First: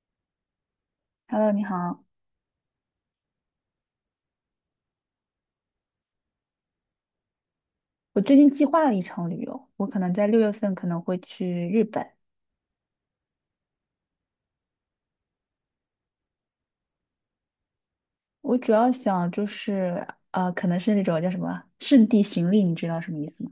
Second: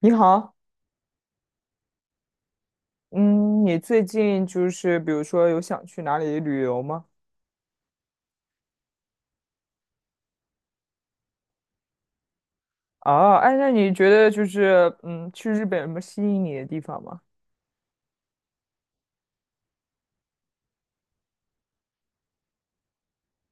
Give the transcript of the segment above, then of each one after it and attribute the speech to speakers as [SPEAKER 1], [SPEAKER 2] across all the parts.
[SPEAKER 1] 你好，
[SPEAKER 2] Hello，你好。
[SPEAKER 1] 嗯，你最近就是比如说有想去哪里旅游吗？
[SPEAKER 2] 我最近计划了一场旅游，我可能在六月份可能会去日本。
[SPEAKER 1] 啊，哎，那你觉得就是去日本有什么吸引你的地方吗？
[SPEAKER 2] 我主要想就是，可能是那种叫什么圣地巡礼，你知道什么意思吗？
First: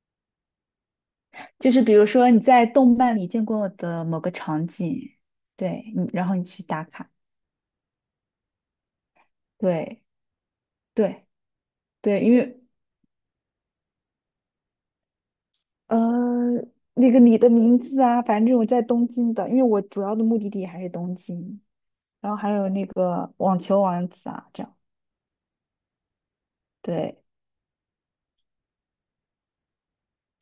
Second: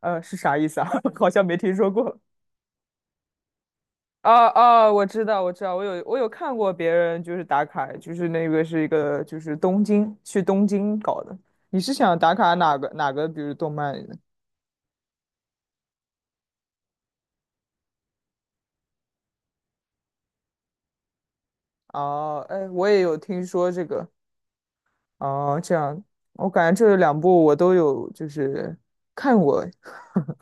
[SPEAKER 1] 是啥意思啊？好像没
[SPEAKER 2] 就
[SPEAKER 1] 听
[SPEAKER 2] 是
[SPEAKER 1] 说
[SPEAKER 2] 比如
[SPEAKER 1] 过。
[SPEAKER 2] 说你在动漫里见过的某
[SPEAKER 1] 哦
[SPEAKER 2] 个场
[SPEAKER 1] 哦，我
[SPEAKER 2] 景，
[SPEAKER 1] 知道，我知道，我
[SPEAKER 2] 对，
[SPEAKER 1] 有
[SPEAKER 2] 你
[SPEAKER 1] 我
[SPEAKER 2] 然
[SPEAKER 1] 有
[SPEAKER 2] 后你
[SPEAKER 1] 看
[SPEAKER 2] 去
[SPEAKER 1] 过
[SPEAKER 2] 打
[SPEAKER 1] 别
[SPEAKER 2] 卡，
[SPEAKER 1] 人就是打卡，就是那个是一个就是东
[SPEAKER 2] 对
[SPEAKER 1] 京去东京搞
[SPEAKER 2] 对
[SPEAKER 1] 的。你是想
[SPEAKER 2] 对，
[SPEAKER 1] 打
[SPEAKER 2] 因
[SPEAKER 1] 卡
[SPEAKER 2] 为
[SPEAKER 1] 哪个，比如动漫里的？
[SPEAKER 2] 呃，那个你的名字啊，反正这种在东京的，因为我主要的目的地还是东京，然后
[SPEAKER 1] 哦，
[SPEAKER 2] 还有
[SPEAKER 1] 哎，
[SPEAKER 2] 那
[SPEAKER 1] 我也有
[SPEAKER 2] 个
[SPEAKER 1] 听
[SPEAKER 2] 网
[SPEAKER 1] 说
[SPEAKER 2] 球
[SPEAKER 1] 这
[SPEAKER 2] 王
[SPEAKER 1] 个。
[SPEAKER 2] 子啊，这样。
[SPEAKER 1] 哦，这样，我感觉这两
[SPEAKER 2] 对，
[SPEAKER 1] 部我都有就是看过，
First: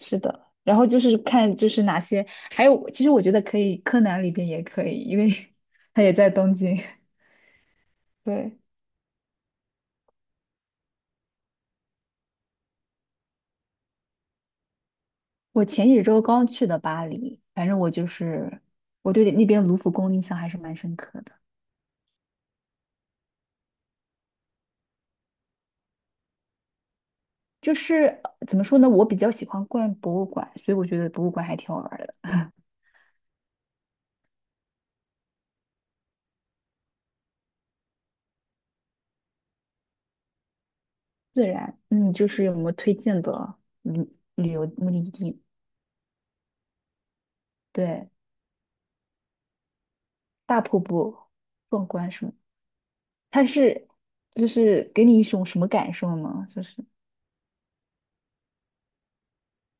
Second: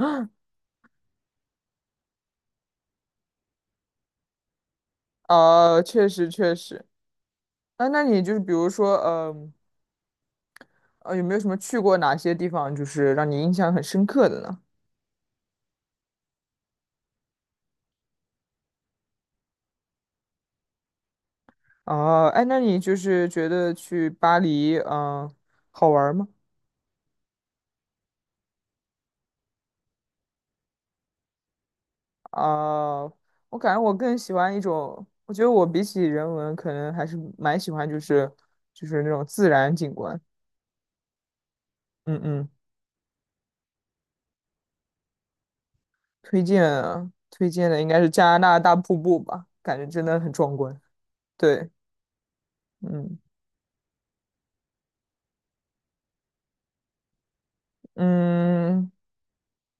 [SPEAKER 2] 是的，然后就是看就是哪些，还有其实我觉得可以，柯南里边也可以，因为 他
[SPEAKER 1] 确
[SPEAKER 2] 也
[SPEAKER 1] 实
[SPEAKER 2] 在
[SPEAKER 1] 确
[SPEAKER 2] 东京。
[SPEAKER 1] 实。啊，那你就是比
[SPEAKER 2] 对，
[SPEAKER 1] 如说，有没有什么去过哪些地方，就是让你印象很深刻的呢？
[SPEAKER 2] 我前几周刚去的巴黎，反正我就是我对那边卢浮宫印象还是蛮深刻的。
[SPEAKER 1] 哦，哎，那你就是觉得去巴黎，嗯、好玩儿吗？
[SPEAKER 2] 就是怎么说呢，我比较喜欢逛博物馆，所以我觉得博物馆还挺好玩儿的。
[SPEAKER 1] 啊、我感觉我更喜欢一种，我觉得我比起人文，可能还是蛮喜欢，就是那种自然景观。
[SPEAKER 2] 自然，嗯，
[SPEAKER 1] 嗯
[SPEAKER 2] 就是
[SPEAKER 1] 嗯，
[SPEAKER 2] 有没有推荐的旅旅游目的地？
[SPEAKER 1] 推荐啊推荐的应该是
[SPEAKER 2] 对，
[SPEAKER 1] 加拿大大瀑布吧，感觉真的很壮
[SPEAKER 2] 大瀑
[SPEAKER 1] 观。
[SPEAKER 2] 布
[SPEAKER 1] 对，
[SPEAKER 2] 壮观什么？
[SPEAKER 1] 嗯
[SPEAKER 2] 它是就是给你一种什么感受呢？就是。
[SPEAKER 1] 嗯。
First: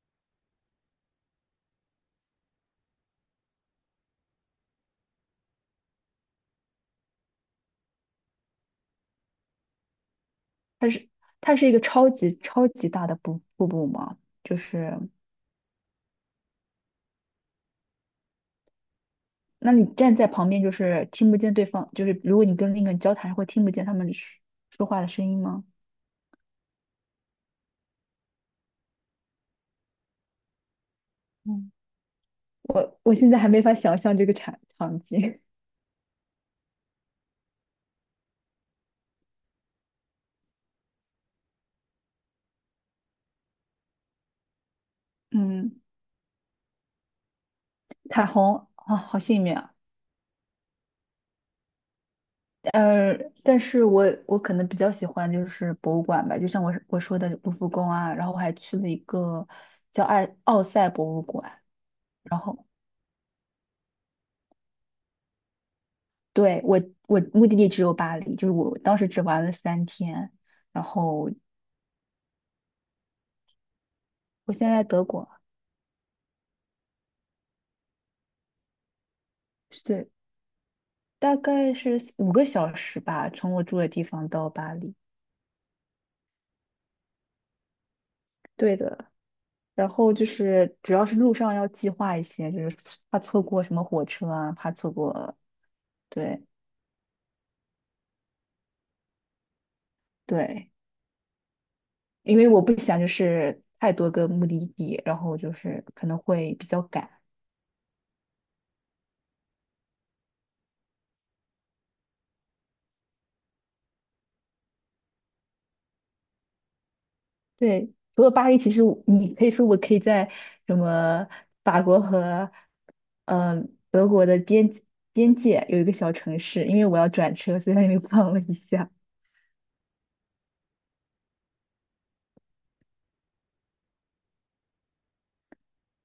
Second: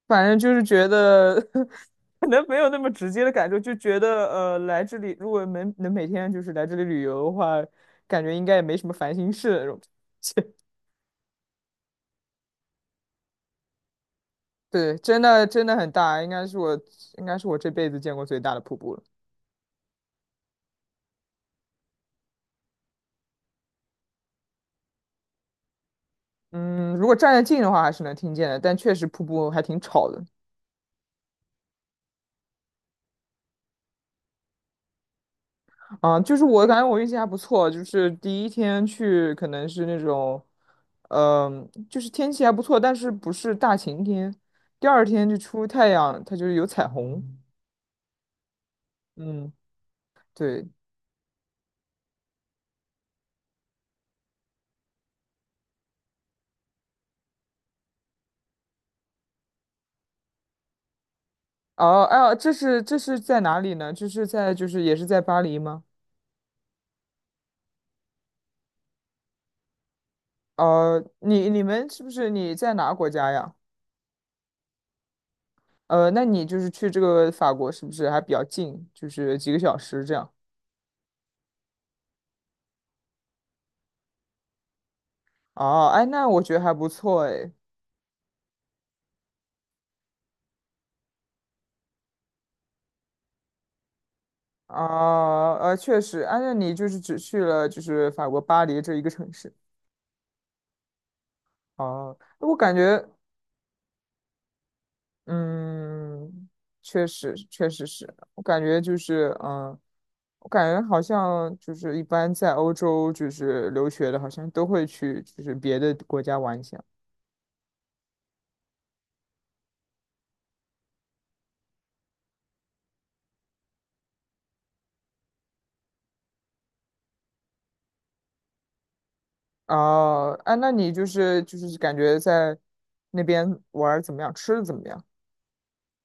[SPEAKER 1] 反正就是觉得 可能没有那么直接的感受，就觉得来这里如果能每天就是来这里旅游的话，感觉应该也没什么烦心事那种。
[SPEAKER 2] 它是它是一个超级超级大的瀑布嘛，就
[SPEAKER 1] 对，
[SPEAKER 2] 是
[SPEAKER 1] 真的很大，应该是我这辈子见过最大的瀑布了。
[SPEAKER 2] 那你站在旁边就是听不见对方，就是如果你跟另一个人交谈，会听不见他们说话的声音吗？
[SPEAKER 1] 嗯，如果站得近的话还是能听见的，但确实瀑布还挺吵的。
[SPEAKER 2] 嗯，我现在还没法想象这个场景。
[SPEAKER 1] 啊，就是我感觉我运气还不错，就是第一天去可能是那种，嗯、就是天气还不错，但是不是大晴天。第二天 就出
[SPEAKER 2] 嗯，
[SPEAKER 1] 太阳，它就是有彩虹。
[SPEAKER 2] 彩虹啊，好幸
[SPEAKER 1] 嗯，
[SPEAKER 2] 运啊。
[SPEAKER 1] 对。
[SPEAKER 2] 呃，但是我可能比较喜欢就是博物馆吧，就像我说的卢浮宫啊，然后我还去了一个叫爱奥赛博物馆。
[SPEAKER 1] 哦，哎呀，
[SPEAKER 2] 然
[SPEAKER 1] 这
[SPEAKER 2] 后。
[SPEAKER 1] 是这是在哪里呢？这是在就是也是在巴黎吗？
[SPEAKER 2] 对，我目的地只有巴黎，就是我当时只玩了三天，然后
[SPEAKER 1] 你们是不是你在哪个国家呀？
[SPEAKER 2] 我现在在德国，
[SPEAKER 1] 那你就是去这个法国是不是还比较近？就是几个小时
[SPEAKER 2] 对，
[SPEAKER 1] 这样。
[SPEAKER 2] 大概是五个小时吧，从我住的地方到巴黎。
[SPEAKER 1] 哦，哎，那我觉得还不错哎。
[SPEAKER 2] 对的，然后就是主要是路上要计划一些，就是怕错过什么火车啊，怕错过，
[SPEAKER 1] 啊，确实，按
[SPEAKER 2] 对
[SPEAKER 1] 照你就是只去了就是法国巴黎这一个城市
[SPEAKER 2] 对，
[SPEAKER 1] 哦。
[SPEAKER 2] 因为
[SPEAKER 1] 我
[SPEAKER 2] 我
[SPEAKER 1] 感
[SPEAKER 2] 不想就
[SPEAKER 1] 觉，
[SPEAKER 2] 是太多个目的地，然后就是可能
[SPEAKER 1] 嗯，
[SPEAKER 2] 会比较
[SPEAKER 1] 确
[SPEAKER 2] 赶。
[SPEAKER 1] 实，确实是，我感觉就是，嗯，我感觉好像就是一般在欧洲就是留学的，好像都会去就是别的国家玩一下
[SPEAKER 2] 对，除了巴黎，其实我可以在什么法国和德国的边界有一个小城市，因为我要转车，所以在那边逛了一下。
[SPEAKER 1] 哦，啊，那你就是就是感觉在那边玩儿怎么样，吃的怎么样？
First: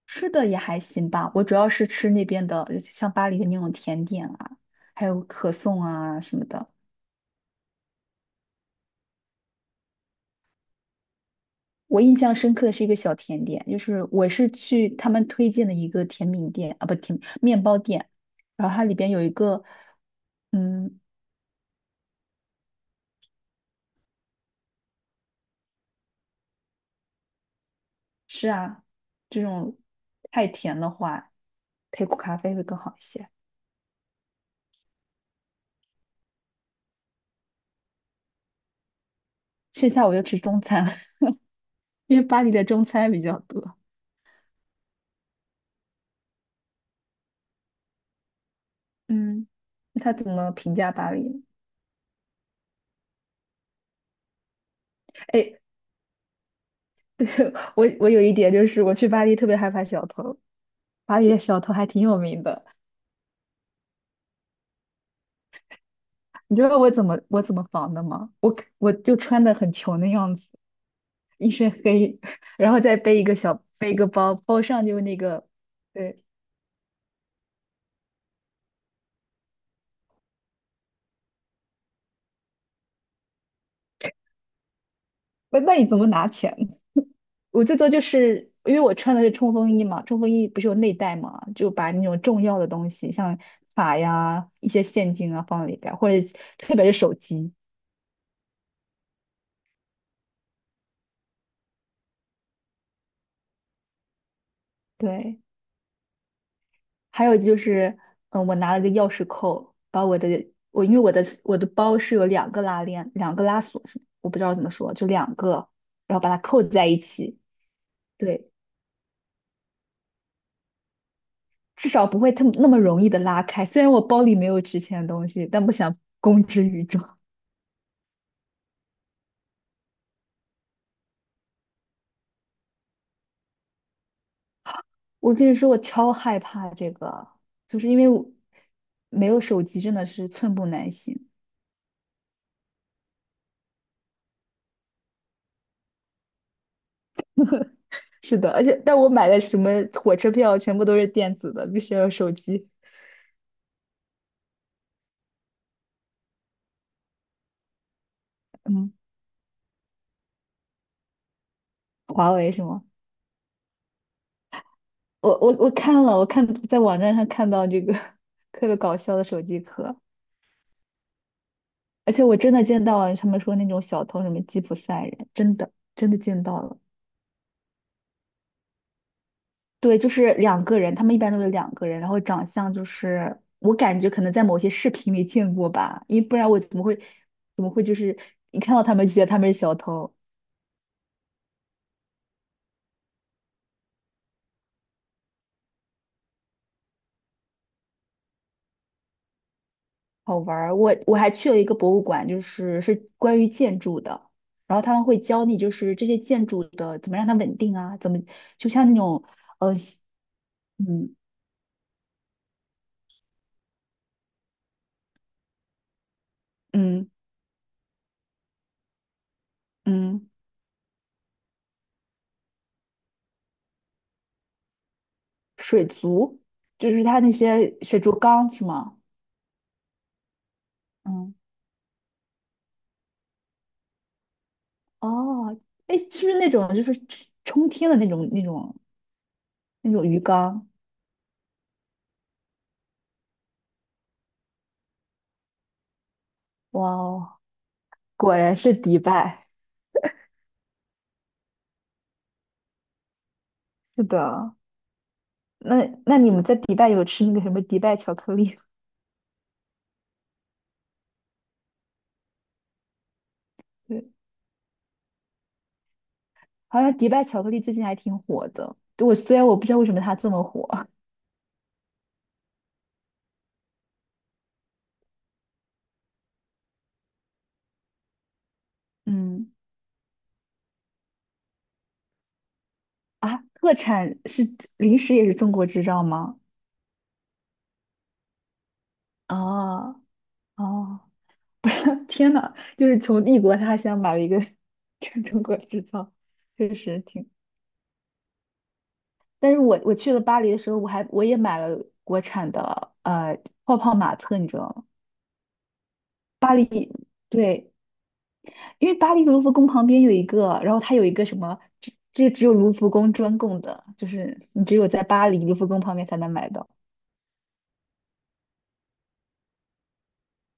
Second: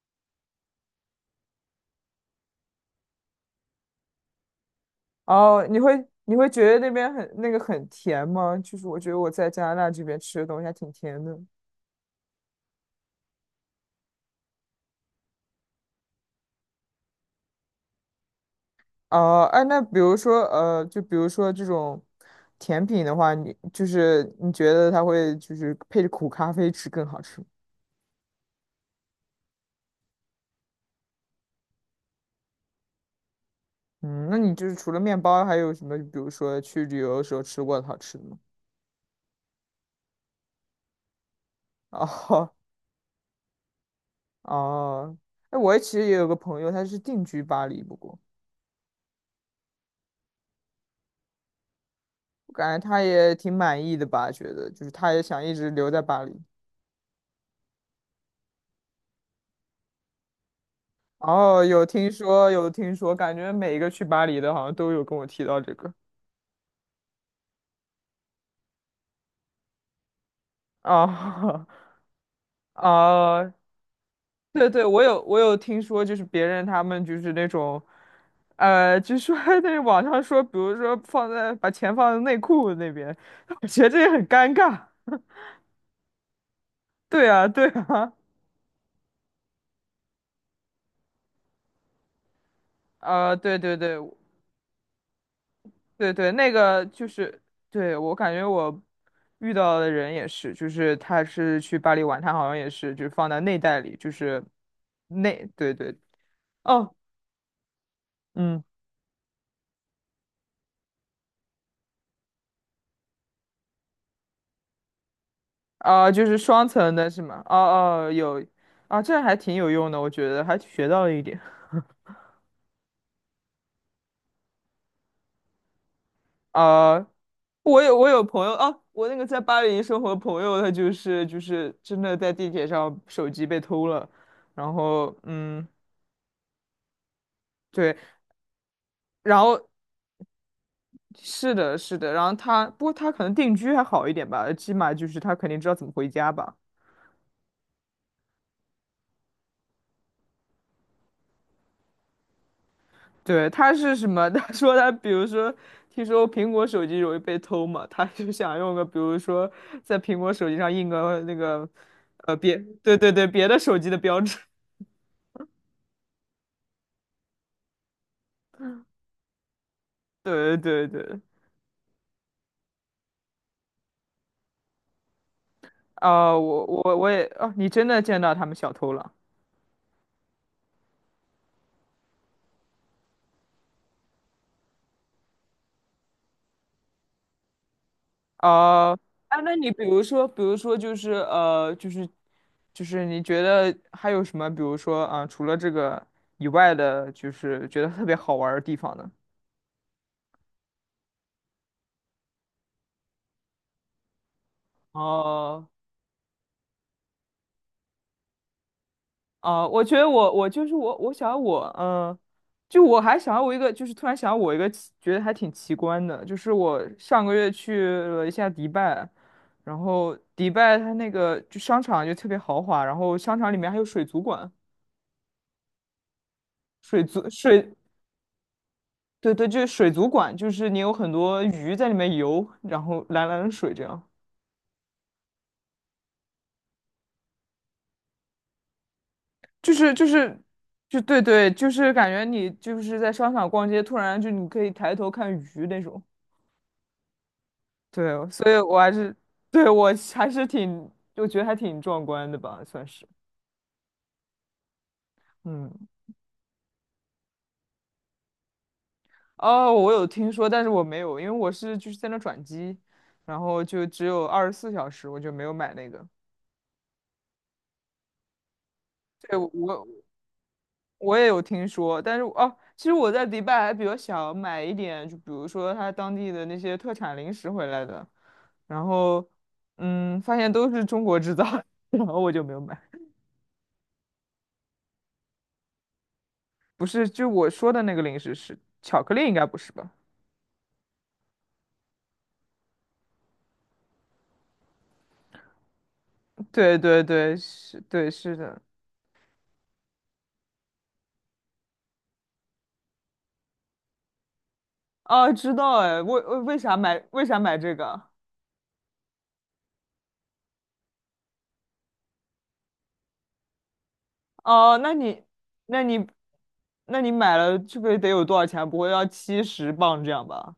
[SPEAKER 2] 吃的也还行吧，我主要是吃那边的，像巴黎的那种甜点啊，还有可
[SPEAKER 1] 哦，你
[SPEAKER 2] 颂
[SPEAKER 1] 会
[SPEAKER 2] 啊
[SPEAKER 1] 你
[SPEAKER 2] 什么
[SPEAKER 1] 会觉
[SPEAKER 2] 的。
[SPEAKER 1] 得那边很那个很甜吗？就是我觉得我在加拿大这边吃的东西还挺甜的。
[SPEAKER 2] 我印象深刻的是一个小甜点，就是我是去他们推荐的一个甜品店啊，不甜面包店，然后它里边有一
[SPEAKER 1] 哦，哎，
[SPEAKER 2] 个
[SPEAKER 1] 那比如说
[SPEAKER 2] 嗯
[SPEAKER 1] 就比如说这种甜品的话，你就是你觉得它会就是配着苦咖啡吃更好吃吗
[SPEAKER 2] 是啊，这种太甜的话，配苦咖啡会更好一些。
[SPEAKER 1] 嗯，那你就是除了面包，还有什么？比如说去旅游的时候吃过的好吃的吗？
[SPEAKER 2] 剩下我就吃中餐了，因为巴黎
[SPEAKER 1] 哦
[SPEAKER 2] 的中餐比较多。
[SPEAKER 1] 哦，哎，我其实也有个朋友，他是定居巴黎，不过
[SPEAKER 2] 嗯，那他怎么评价巴黎呢？
[SPEAKER 1] 我感觉他也挺满意的吧，觉得就是他也想一
[SPEAKER 2] 哎，
[SPEAKER 1] 直留在巴黎。
[SPEAKER 2] 我有一点就是我去巴黎特别害怕小偷，巴黎的小
[SPEAKER 1] 哦，
[SPEAKER 2] 偷
[SPEAKER 1] 有
[SPEAKER 2] 还挺
[SPEAKER 1] 听
[SPEAKER 2] 有名
[SPEAKER 1] 说，
[SPEAKER 2] 的。
[SPEAKER 1] 有听说，感觉每一个去巴黎的，好像都有跟我提到这个。
[SPEAKER 2] 你知道我怎么防的吗？我就穿的很穷的样子，一
[SPEAKER 1] 啊
[SPEAKER 2] 身黑，然后再背一个
[SPEAKER 1] 啊，
[SPEAKER 2] 小背一个包，包
[SPEAKER 1] 对对，
[SPEAKER 2] 上就
[SPEAKER 1] 我
[SPEAKER 2] 是那
[SPEAKER 1] 有我
[SPEAKER 2] 个，
[SPEAKER 1] 有听说，就
[SPEAKER 2] 对，
[SPEAKER 1] 是别人他们就是那种，就说 那网上说，比如说放在把钱放在内裤那边，我觉得这也很尴尬。
[SPEAKER 2] 那那你怎么拿钱
[SPEAKER 1] 对啊，
[SPEAKER 2] 我
[SPEAKER 1] 对
[SPEAKER 2] 最多就
[SPEAKER 1] 啊，
[SPEAKER 2] 是因为我穿的是冲锋衣嘛，冲锋衣不是有内袋嘛，就把那种重要的东 西，
[SPEAKER 1] 啊，
[SPEAKER 2] 像
[SPEAKER 1] 对对对，
[SPEAKER 2] 卡呀、一些现金啊放里边儿，或
[SPEAKER 1] 对
[SPEAKER 2] 者
[SPEAKER 1] 对，那
[SPEAKER 2] 特
[SPEAKER 1] 个
[SPEAKER 2] 别是
[SPEAKER 1] 就
[SPEAKER 2] 手
[SPEAKER 1] 是，
[SPEAKER 2] 机。
[SPEAKER 1] 对，我感觉我遇到的人也是，就是他是去巴黎玩，他好像也是，就是放在内袋里，就是
[SPEAKER 2] 对，
[SPEAKER 1] 内，对对，哦，
[SPEAKER 2] 还有就是，嗯，我
[SPEAKER 1] 嗯，
[SPEAKER 2] 拿了个钥匙扣，把我因为我的包是有两个拉链，两个拉锁是，我不知道怎么说，就两个，
[SPEAKER 1] 啊、
[SPEAKER 2] 然后
[SPEAKER 1] 就
[SPEAKER 2] 把
[SPEAKER 1] 是
[SPEAKER 2] 它扣
[SPEAKER 1] 双
[SPEAKER 2] 在
[SPEAKER 1] 层
[SPEAKER 2] 一
[SPEAKER 1] 的是
[SPEAKER 2] 起。
[SPEAKER 1] 吗？哦哦，有，
[SPEAKER 2] 对，
[SPEAKER 1] 啊，这还挺有用的，我觉得还学到了一点。
[SPEAKER 2] 至少不会特那么容易的拉开。虽然我包里没有值钱的东西，但不想公之于众。
[SPEAKER 1] 啊、我有朋友啊，我那个在巴黎生活的朋友，他就是真的在地铁上手机被偷了，然后
[SPEAKER 2] 我跟你说，我超害怕这个，就是
[SPEAKER 1] 对。
[SPEAKER 2] 因为我没
[SPEAKER 1] 然
[SPEAKER 2] 有手
[SPEAKER 1] 后
[SPEAKER 2] 机，真的是寸步难行。
[SPEAKER 1] 是的，是的，然后他，不过他可能定居还好一点吧，起码就是他肯定知道怎么回家吧。
[SPEAKER 2] 是的，而且但我买的什么火车票全部都是电子的，必须要有手机。
[SPEAKER 1] 对，他是什么？他说他，比如说，听说苹果手机容易被偷嘛，他就想用个，
[SPEAKER 2] 嗯，
[SPEAKER 1] 比如说，在苹果手机上印个那个，
[SPEAKER 2] 华
[SPEAKER 1] 呃，
[SPEAKER 2] 为
[SPEAKER 1] 别，
[SPEAKER 2] 是吗？
[SPEAKER 1] 对对对，别的手机的标志。
[SPEAKER 2] 我看了，我看在网站上看到这个 特别搞笑的手机壳，
[SPEAKER 1] 对对对，
[SPEAKER 2] 而且我真的见到了他们说那种小偷什么吉普赛人，真的真的
[SPEAKER 1] 啊、
[SPEAKER 2] 见到
[SPEAKER 1] 我
[SPEAKER 2] 了。
[SPEAKER 1] 我我也，哦、你真的见到他们小偷了。
[SPEAKER 2] 对，就是两个人，他们一般都是两个人，然后长相就是我感觉可能在某些视频里见过吧，因为不然我怎么会就是一看到他
[SPEAKER 1] 哦，
[SPEAKER 2] 们就觉得他
[SPEAKER 1] 哎，
[SPEAKER 2] 们
[SPEAKER 1] 那
[SPEAKER 2] 是
[SPEAKER 1] 你
[SPEAKER 2] 小
[SPEAKER 1] 比如
[SPEAKER 2] 偷，
[SPEAKER 1] 说，比如说，就是你觉得还有什么，比如说啊、除了这个以外的，就是觉得特别好玩儿的地方呢？
[SPEAKER 2] 好玩儿。我还去了一个博物馆，就是是关于建筑的，然后他们会教你
[SPEAKER 1] 哦
[SPEAKER 2] 就是这些建筑的怎么让它稳定啊，怎么就像那种
[SPEAKER 1] 哦，我
[SPEAKER 2] 嗯
[SPEAKER 1] 想我就我还想我一个，就是突然想我一个奇，觉得还挺奇观的，就是我
[SPEAKER 2] 嗯
[SPEAKER 1] 上个月去了一下迪拜，然后
[SPEAKER 2] 嗯
[SPEAKER 1] 迪拜它那个就商场就特别豪华，然后商场里面还有水族馆。
[SPEAKER 2] 水族，就
[SPEAKER 1] 水
[SPEAKER 2] 是它
[SPEAKER 1] 族
[SPEAKER 2] 那
[SPEAKER 1] 水
[SPEAKER 2] 些水族缸是吗？
[SPEAKER 1] 对对，就是水族馆，就是你有很
[SPEAKER 2] 嗯
[SPEAKER 1] 多鱼在里面游，然后蓝蓝的水这样，
[SPEAKER 2] 哦，哎，是不是那种就是冲天的那种那种？
[SPEAKER 1] 就
[SPEAKER 2] 那
[SPEAKER 1] 是就
[SPEAKER 2] 种鱼
[SPEAKER 1] 是
[SPEAKER 2] 缸，
[SPEAKER 1] 就对对，就是感觉你就是在商场逛街，突然就你可以抬头看鱼那种。
[SPEAKER 2] 哇哦，
[SPEAKER 1] 对，
[SPEAKER 2] 果
[SPEAKER 1] 所
[SPEAKER 2] 然
[SPEAKER 1] 以
[SPEAKER 2] 是
[SPEAKER 1] 我还
[SPEAKER 2] 迪
[SPEAKER 1] 是
[SPEAKER 2] 拜。
[SPEAKER 1] 对我还是挺，我觉得还挺壮观的吧，算是。
[SPEAKER 2] 是的，
[SPEAKER 1] 嗯，
[SPEAKER 2] 那那你们在迪拜有吃那个什么迪拜巧克力吗？
[SPEAKER 1] 哦，我有听说，但是我没有，因为我是就是在那转机，然后就只
[SPEAKER 2] 对，
[SPEAKER 1] 有24小时，我就没有买那个。
[SPEAKER 2] 好像迪拜巧克力最近还挺火的。对我
[SPEAKER 1] 对，
[SPEAKER 2] 虽然我不知道为
[SPEAKER 1] 我
[SPEAKER 2] 什么它这么火，
[SPEAKER 1] 我也有听说，但是哦，其实我在迪拜还比较想买一点，就比如说他当地的那些特产零食回来的，然 后
[SPEAKER 2] 嗯
[SPEAKER 1] 发现都是中国制造的 然后我就没有买。
[SPEAKER 2] 啊，特产是零食也是中国制造吗？
[SPEAKER 1] 不是，就我说的那个零食是巧克力，应该不是吧？
[SPEAKER 2] 哦哦，不是，天呐，就是从异国他乡买了一个 中国制造，确
[SPEAKER 1] 对
[SPEAKER 2] 实
[SPEAKER 1] 对
[SPEAKER 2] 挺。
[SPEAKER 1] 对，是，对是的。
[SPEAKER 2] 但是我去了巴黎的时候，我也买了国产的泡泡玛特，你知道吗？
[SPEAKER 1] 哦，知道哎，
[SPEAKER 2] 巴
[SPEAKER 1] 为啥
[SPEAKER 2] 黎，
[SPEAKER 1] 买为啥买
[SPEAKER 2] 对，
[SPEAKER 1] 这个？
[SPEAKER 2] 因为巴黎卢浮宫旁边有一个，然后它有一个什么，这只有卢浮宫专供的，就是你只
[SPEAKER 1] 哦，
[SPEAKER 2] 有在巴黎卢浮宫
[SPEAKER 1] 那
[SPEAKER 2] 旁
[SPEAKER 1] 你
[SPEAKER 2] 边才能买到。
[SPEAKER 1] 那你买了，这个得有多少钱？不会要70磅这样吧？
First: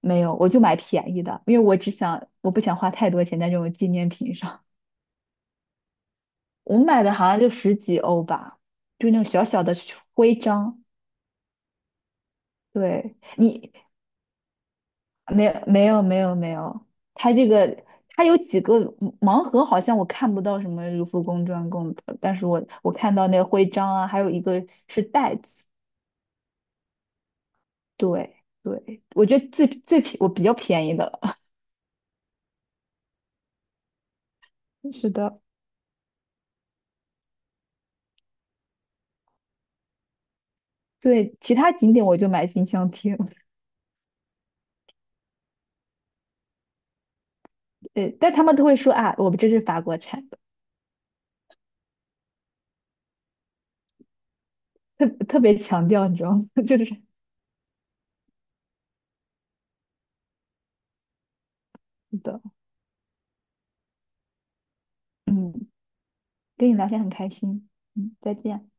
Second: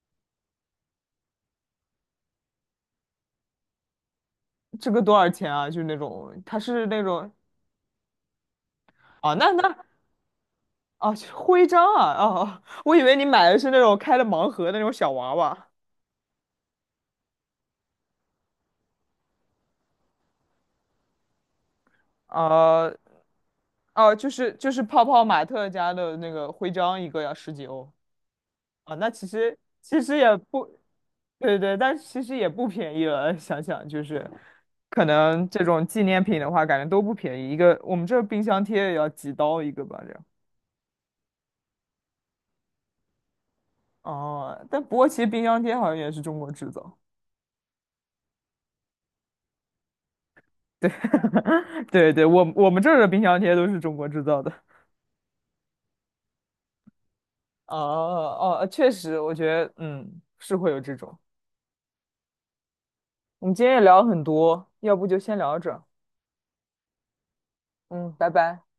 [SPEAKER 2] 没有，我就买便宜的，因为我不想花太多钱在这种纪念品上。
[SPEAKER 1] 这个多少钱啊？就是那种，它
[SPEAKER 2] 我
[SPEAKER 1] 是那
[SPEAKER 2] 买的好
[SPEAKER 1] 种，
[SPEAKER 2] 像就十几欧吧，就那种
[SPEAKER 1] 啊，
[SPEAKER 2] 小
[SPEAKER 1] 那
[SPEAKER 2] 小的
[SPEAKER 1] 那
[SPEAKER 2] 徽章。
[SPEAKER 1] 啊徽章啊，哦，我以为
[SPEAKER 2] 对
[SPEAKER 1] 你买的是
[SPEAKER 2] 你，
[SPEAKER 1] 那种开了盲盒的那种小娃
[SPEAKER 2] 没有
[SPEAKER 1] 娃，
[SPEAKER 2] 没有没有没有，它这个它有几个盲盒，好像我看不到什么卢浮宫专供的，但是我
[SPEAKER 1] 啊
[SPEAKER 2] 我看到那个徽章啊，
[SPEAKER 1] 哦，
[SPEAKER 2] 还
[SPEAKER 1] 就
[SPEAKER 2] 有一
[SPEAKER 1] 是
[SPEAKER 2] 个
[SPEAKER 1] 就是
[SPEAKER 2] 是
[SPEAKER 1] 泡泡
[SPEAKER 2] 袋子，
[SPEAKER 1] 玛特家的那个徽章，一个要十几欧，
[SPEAKER 2] 对
[SPEAKER 1] 啊、
[SPEAKER 2] 对，
[SPEAKER 1] 那
[SPEAKER 2] 我
[SPEAKER 1] 其
[SPEAKER 2] 觉得
[SPEAKER 1] 实
[SPEAKER 2] 最最
[SPEAKER 1] 其
[SPEAKER 2] 便
[SPEAKER 1] 实
[SPEAKER 2] 我
[SPEAKER 1] 也
[SPEAKER 2] 比较
[SPEAKER 1] 不，
[SPEAKER 2] 便宜的了，
[SPEAKER 1] 对对，但是其实也不便宜了，想想就是，可
[SPEAKER 2] 是的，
[SPEAKER 1] 能这种纪念品的话，感觉都不便宜，一个我们这冰箱贴也要几刀一个吧，这样。
[SPEAKER 2] 对，其他景点我就买冰箱贴，
[SPEAKER 1] 哦，但不过其实冰箱贴好像也是中国制造。
[SPEAKER 2] 呃，但他们都会说啊，我们这是法国产的，
[SPEAKER 1] 对对，我们这儿的冰箱贴都是中国制造的。
[SPEAKER 2] 特别强调，你知道吗？就是是
[SPEAKER 1] 哦哦，确实，我觉得嗯是会有这种。
[SPEAKER 2] 的，
[SPEAKER 1] 我们今天也聊了很多，要不就先聊到
[SPEAKER 2] 嗯，
[SPEAKER 1] 这儿。
[SPEAKER 2] 跟你聊天很开心，
[SPEAKER 1] 嗯，
[SPEAKER 2] 嗯，
[SPEAKER 1] 拜
[SPEAKER 2] 再
[SPEAKER 1] 拜。
[SPEAKER 2] 见。